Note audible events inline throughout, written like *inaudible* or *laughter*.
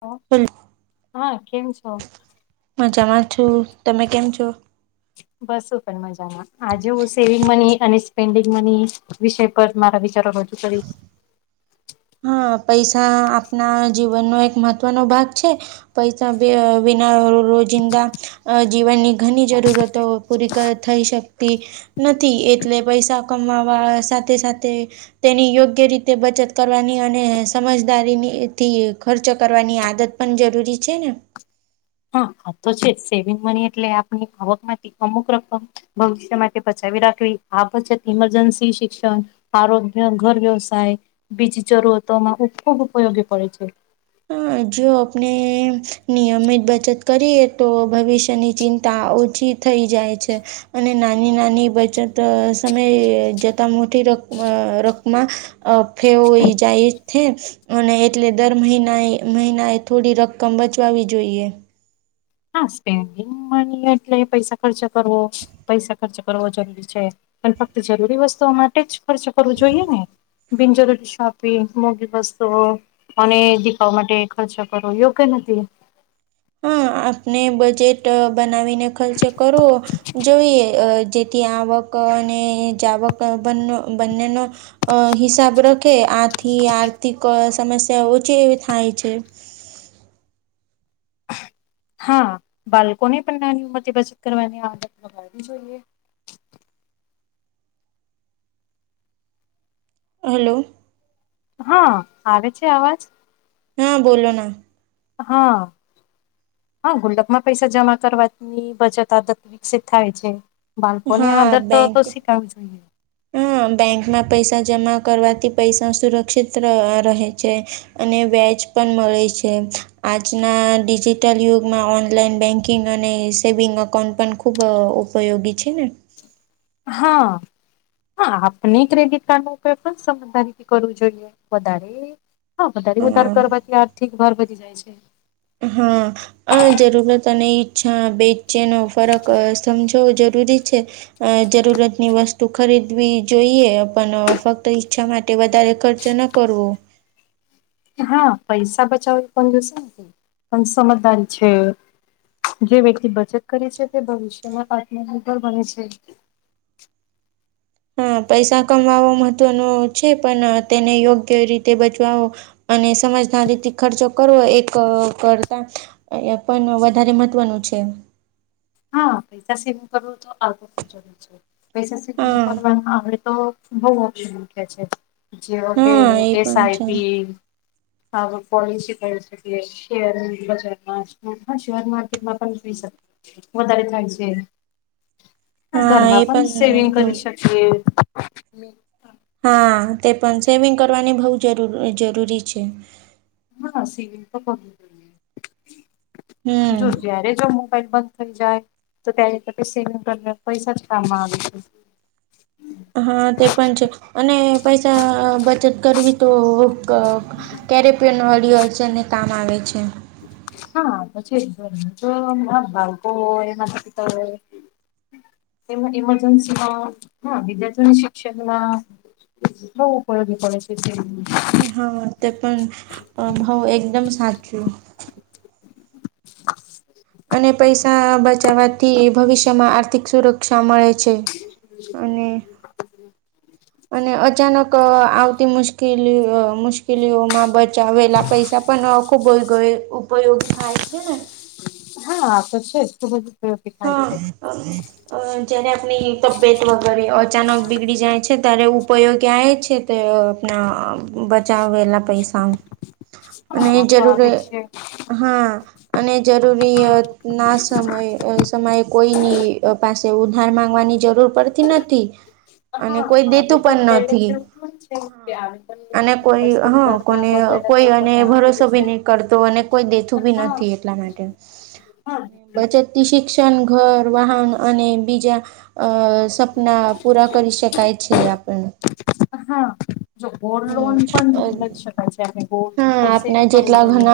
હ હેલો હા કેમ છો. મજામાં છું તમે કેમ છો. બસું પણ મજામાં. આજે હું સેવિંગ મની અને સ્પેન્ડિંગ મની વિષય પર મારા વિચારો રજૂ કરીશ. હા પૈસા આપના જીવનનો એક મહત્વનો ભાગ છે. પૈસા બિના રોજિંદા અ જીવનની ઘણી જરૂરતો પૂરી થઈ શકતી. નથી એટલે પૈસા કમાવા સાથે સાથે તેની યોગ્ય રીતે બચત કરવાની અને સમજદારીથી ખર્ચ કરવાની આદત પણ જરૂરી છે ને. હા હ તો છે સેવિંગ મની એટલે આપની આવક માંથી અમુક રકમ ભવિષ્ય માટે બચાવી રાખવી આ બચત ઇમરજન્સી શિક્ષણ આરોગ્ય ઘર વ્યવસાય બીજ જરૂરતોમાં ખૂબ ઉપયોગી પડે છે. હ જો આપણે નિયમિત બચત કરીએ તો ભવિષ્યની ચિંતા ઓછી થઈ જાય છે. અને નાની નાની બચત સમયે જતા મોટી રક રકમાં અ ફેઈ જાય છે અને એટલે દર મહિને આ મહિના એ થોડી રકમ બચાવાવી જોઈએ. હા સ્પેન્ડિંગ મની એટલે પૈસા ખર્ચ કરવો પૈસા ખર્ચ કરવો જરૂરી છે. પણ ફક્ત જરૂરી વસ્તુઓ માટે જ ખર્ચ કરવો જોઈએ ને. બિનજરૂરી શોપિંગ મોગી વસ્તુઓ અને દીખાવ માટે ખર્ચો કરવો યોગ્ય નથી. હા આપને બજેટ બનાવીને ખર્ચે કરો જોઈએ અ જે થી આવક અને જાવક બને બંનેનો અ હિસાબ રખે આથી આર્થિક સમસ્યા ઓછી એવી થાય છે. હા બાળકો ને પણ નાની ઉમરથી બચત કરવાની આદત લગાવવી જોઈએ. હલ્લો. હા આવે છે અવાજ. હા બોલો ના. હા. હા ગુલ્લકમાં પૈસા જમા કરવાની બચત આદત વિકસિત થાય છે. બાળકો ની આદત તો શીખાવવી જોઈએ. હમ્મ બેંકમાં પૈસા જમા કરવાથી પૈસા સુરક્ષિત રહે છે. અને વ્યાજ પણ મળે છે આજના ડિજિટલ યુગમાં ઓનલાઈન બેન્ક બેકિંગ અને સેવિંગ અકાઉન્ટ પણ ખૂબ ઉપયોગી છે ને. હા. હા આપણે ક્રેડિટ કાર્ડ નો ઉપયોગ પણ સમજદારીથી કરવો જોઈએ વધારે હા વધારે વધારે હા કરવાથી આર્થિક ભાર બચી જાય છે. હા અ જરૂરત અને ઈચ્છા બે જેનો ફરક સમજવો જરૂરી છે. અ જરૂરતની વસ્તુ ખરીદવી જોઈએ પણ ફક્ત ઈચ્છા માટે વધારે ખર્ચ ન કરવો. હા પૈસા બચાવ પણ જોશે પણ સમજદારી છે. જે વ્યક્તિ બચત કરે છે તે ભવિષ્યમાં આત્મનિર્ભર બને છે. હા પૈસા કમાવો મહત્વનો છે પણ તેને યોગ્ય રીતે બચવાવો અને સમજદારરીથી ખર્ચો કરવો એક કરતા અ પણ વધારે મહત્વનું છે. હા પૈસા સેમિંગ કરવું તો આવું ખુબ જરૂરી છે પૈસા સેવિંગ હા કરવાવામાં આવડે તો બઉ ઓપ્શન મૂક્યા છે જેવા કે હા એ એસ પણ છે આઈપી હા પલિસી ક છે કે શેર બજારમાં હા શેર માર્કેટમાં પણ થઈ શ વધારે થાય છે હા ઘરમાં એ પણ સેવિંગ બહુ કરી શકે. હ *unintelligible* હા તે પણ સેવિંગ કરવાની બહ જરૂરી છે. હા સીવિલ તો જોયુ હમ જયારે જો મોબાઈલ બંધ થઈ જાય તો ત્યારે સેવિ કરને પૈસા જ કામ આવે. હા તે પણ છે અને પૈસા બચત કરવી તો ક કેડિત પેન વચન વાળી કામ આવે છે. હા પછી ધંધો ના ભાગો હોય તો એમાંથી તો હવે એમાં ઈમજન્સીમાં હ વિદ્યાર્થીઓની શિક્ષણમાં ઉપયોગી પડે છે તે હા તે પણ ભઉ એકદમ સાચું. અને પૈસા બચાવા. થી ભવિષ્યમાં આર્થિક સુરક્ષા મળે છે અને *inaudible* અને અચાનક આવતી મુશ્કેલી મુશ્કેલીઓમાં બ બચાવેલા પૈસા પણ ખુબ ઉપયોગી થાય છે ને. હા આ તો છે જ ખુબ જ ઉપયોગી થાય છે. *inaudible* અ જયારે આપણી તબિયત વગેરે અચાનક બીગડી જાય છે, ત્યારે ઉપયો ક્યાંય છે. તે આપણા બચાવેલા. પૈસા અને હા તો જરૂર. આવે છે હા અને જરૂરિ ના સમયે કોઈની પાસે ઉધાર માંગવાની જરૂર પડતી નથી. અને કોઈ હા હ દેતું તો પણ પેલે નથી જેવું છે કે હા અને *unintelligible* કોઈ પછી હા કોને કોઈ અને ભરોસો બી દેશે નહી કરતો અને કોઈ દેતું બી હા નથી એટલા માટે. હા. બચતથી શિક્ષણ, ઘર, વાહન અને બીજા- અ સપના પૂરા કરી શકાય છે આપણ. હા જો ગોલ્ડ હમ લોન પણ લઈ શક પછી આપણે ગો ગોલ તો સેવિંગ કરવું જોઈએ.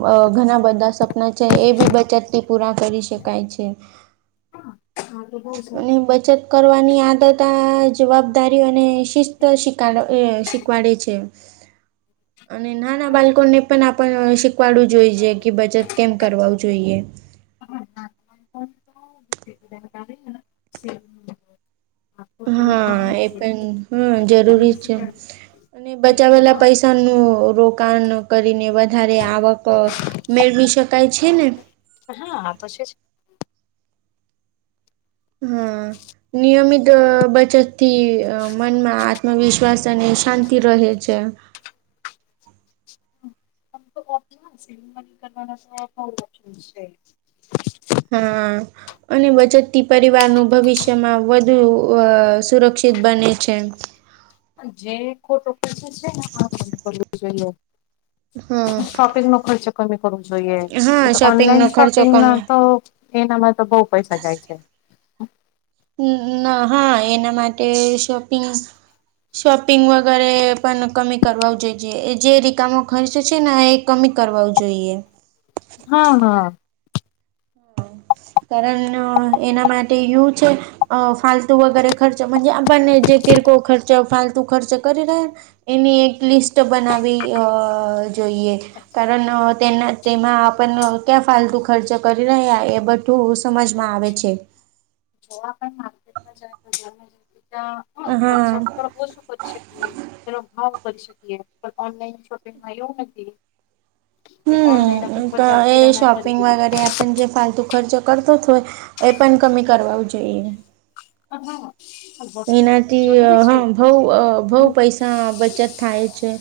અ ઘણા બધા સપના છે, એ બી બચતથી પૂરા કરી શકાય છે. હા તો બહુ અને સારું બચત કરવાની આદત આ જવાબદારી અને- શિસ્ત શિકડ શિકવાડે છે. અને નાના બાળકોને પણ આપણ શીખવાડવું જોઈ છે કે બચત કેમ કરવા વુ જોઈએ. આ સેવ હા. હા એ પણ હમ જરૂરી છે. અને બચાવેલા પૈસાનું રોકાણ કરીને વધારે આવક, મેળવી શકાય છે ને. હા આતો છે જ *unintelligible* હ નિયમિત બચતથી મનમાં આત્મવિશ્વાસ અને શાંતિ રહે છે. તો ઓપ્શન સિમિ કરના તો બહ ઓપ્શન છે. હા અને બચતથી પરિવારનું ભવિષ્યમાં વધુ સુરક્ષિત બને છે. જે ખોટો પછ છે ને આ કરવ જોઈએ. હા શોપિંગ ન ખર્ચો કમી કરવો જોઈએ હા શોપિંગનો ઓનલાઈન ખર્ચો શોપિંગ ના કમે તો એનામાં તો બઉુ પૈસા જાય છે. ના હા એના માટે શોપિંગ. શોપિંગ વગેરે પણ કમી કરવા જોઈએ જે રિકામો ખર્ચે છે ને એક કમી કરવા જોઈએ. હા હા. કારણ એના માટે યુસ અ ફાલતુ વગેરે ખર્ચજ આપણ જે કિરક ખર્ચ ફાલતુ ખર્ચ કરી રહ એની એક લિસ્ટ બનાવી અ જોઈએ. કારણ તેના તેમાં આપણ ક્યા ફાલતુ ખર્ચ કરી રહ્યા એ બ સમજમાં આવે છે. જોવા પણ માર્કેટમાં જાય તો જાય ત્યાં *unintelligible* હ હા ખર્ચા કરવોજ પડશે ને તેનો ભાવ કરી શકીએ પણ ઓનલાઈન શોપિંગમાં એવું નથી. એ હમ ઓનલાઈન આપ બજાર કિરાણા પણ જે ફાલતુ ખર્ચ કરતો તોય એ પણ કમી કરવાવુ જોઈએ. હા વસ્તુ લેવું એનાથી જરૂરી હ છે. બઉ બઉ પૈસા બચત થાય છે.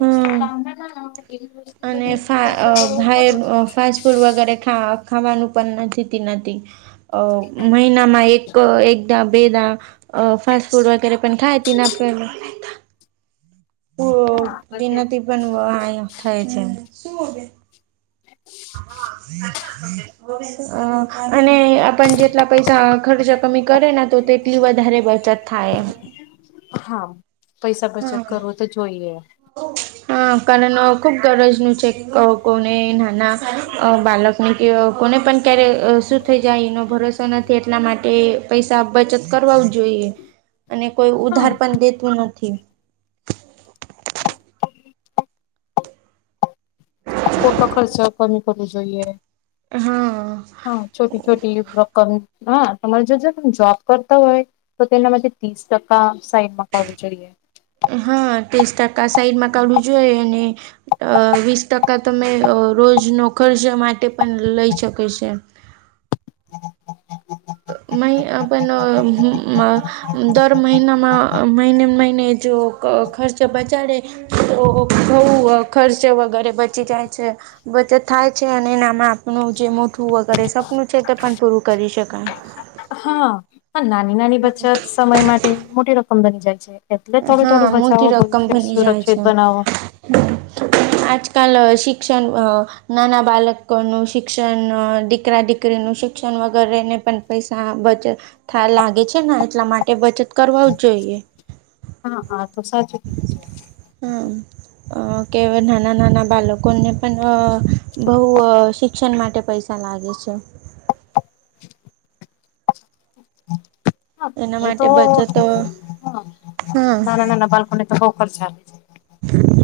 હમ અને ફા ખર્ચો કરવો ભાઈ ખોટો છે. ફાસ્ટ ફૂટ વગેરે ખાવાનું પણ જીતી નથી. અ મહિનામાં એક એક બેદા અ ફાસ્ટ ફૂડ વગેરે પણ ખાાયતી આપ હા તો તે છે. નાથી પણ થાય છે. *inaudible* અને આપ જેટલા પૈસા ખર્ચ કમી કરે ને તો તેટલી વધારે બચત થાય એમ. હા પૈસા બચત કરવો તો જોઈએ. ઓમાડી. *unintelligible* હ કારણ ખુબ ગરજનું છે કોને નાના બાળક અ કોને પણ ક્યારેય શું થઈ જાય એનો ભરોસો નથી એટલા માટે પૈસા બચત કરવા જોઈએ અને કોઈ હા ઉધાર પણ દેતું નથી. ખોટો ખર્ચ કમી કરવો જોઈએ. હા હા છોટી છોટી રકમ હા તમે જો જો ત જોબ કરતા હોય તો તેના માટે ત્રીસ ટકા સાઈડમાં કરવું જોઈએ. હા ત્રીસ ટકા સાઈડમાં કારવું જોઈએ અને અ વીસ ટકા તમે રોજ નો ખર્ચ માટે પણ લઈ શકે છે. *unintelligible* દર મહિનામાં મહિને મહિને જો ખર્ચ બચાડે તો બઉ ખર્ચો વધારે બચી જાય છે. બચત થાય છે અને એનામાં આપણું જે મોઠું વગેરે સપનું છે તે પણ પૂરું કરી શકાય. હા નાની નાની બચત સમય માટે મોટી રકમ બની જાય છે. એટલે થોડું હા થોડું મોટી બચાવો રકમ ભવિષ્ય બની જાય સુરક્ષિત છે બનાવો. *inaudible* આજકાલ શિક્ષણ નાના બાલકો નું શિક્ષણ દીકરા દીક નું શિક્ષણ વગરેને પણ પૈસા બચત લાગે છે ને એટલા માટે બચત કરવુ જ જોઈએ. હા હા તો સાચું જ. હમ્મ. અ કે નાના નાના બાલકોને પણ બહુ શિક્ષણ માટે પૈસા લાગે છે. *inaudible* હા, એના મારે તો માટે બચત હ હા નાના નાના બાલ્કોને તો હકર *unintelligible* ચાલે.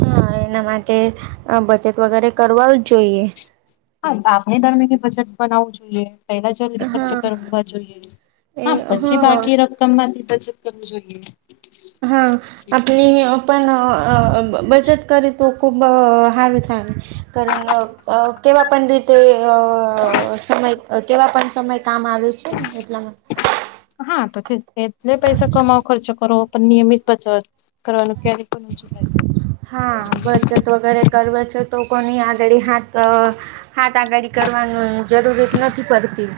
હા, એના માટે અ બચત વગેરે કરવા જ જોઈએ. હા આપણે દર મહિને બજેટ બનાવવું જોઈએ. પેલા જલ્દી ખર્ચ હા કરવા જોઈએ એ હા પછી હા બાકી ર કમમાંથી બચત કરવું જોઈએ. હા *unintelligible* પણ બચત કરી તો ખૂબ સારું થાય કારણ *unintelligible* કેવા પણ રીતે અ સમય કેવા પણ સમય કામ આવે છે ને એટલે. હા તો એટલે પૈસા કમાવ ખર્ચો કરો પણ નિયમિત બચાવ કરવાનું ક્યારે હા બચત વગેરે કરવે છે તો કોની આગળી હાથ આ હાથ આગડી કરવાનું જરૂરત નથી પડતી.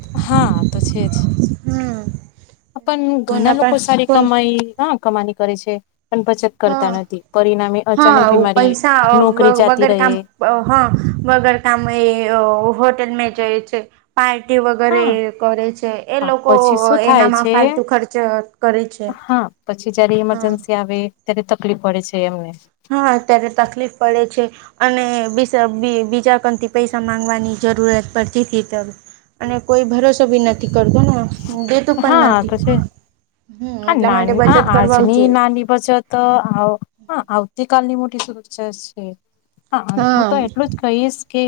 થાય હા તો છેજ હમ પણ કોના ઘણા પણ લોકો સારી કોણ કમાઈ હા કમાની કરે છે પણ બચત કરતા હા નથી પરિણામે હા અચાનક બીમારી નોકરી જાતી રહે. અ હ વગર કામે અ હોટેલમે જયે છે. પાલ્ટી વગરે હા કરે છે એ હા, લોકો પછી શું થાય એનામાં છે ફાલતુ ખર્ચ કરે છે. હા પછી જયારે હા ઇમરજન્સી આવે ત્યારે તકલીફ પડે છે એમને. હા, અત્યારે તકલીફ પડે છે અને બીસ બી બીજાકનથી પૈસા માંગવાની જરૂરત પડતીતી ત હવે અને કોઈ ભરોસો બી નથી કરતો ને અ હ દેતું પણ હા નથી તો છે હામ એટલા માટે બચત કરવા આવું જોઈએ. એમની બચત તો આવ હા આવતી કાલની મોટી સુરક્ષા છે હા હું તો એટલું જ કહીએસ કે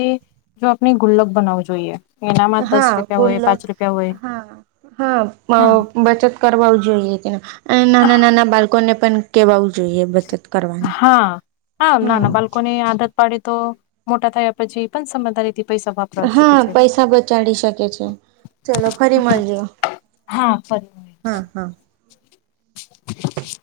જો આપણે ગુલ્લક બનાવું જોઈએ એનામાં દસ હા રૂપિયા હોય, ગુલ્લક પાંચ રૂપિયા હોય હા હા બ બચત કરવા જોઈએ તેને અ નાના હા નાના બાળકોને પણ કેવાવું જોઈએ બચત કરવાની હા. ને આદત પડે તો મોટા થયા પછી પણ સમજદારીથી પૈસા વાપરવા શીખે હા છે પૈસા બચાડી શકે છે ચલો ફરી મળીએ. હા ફરી હા હા.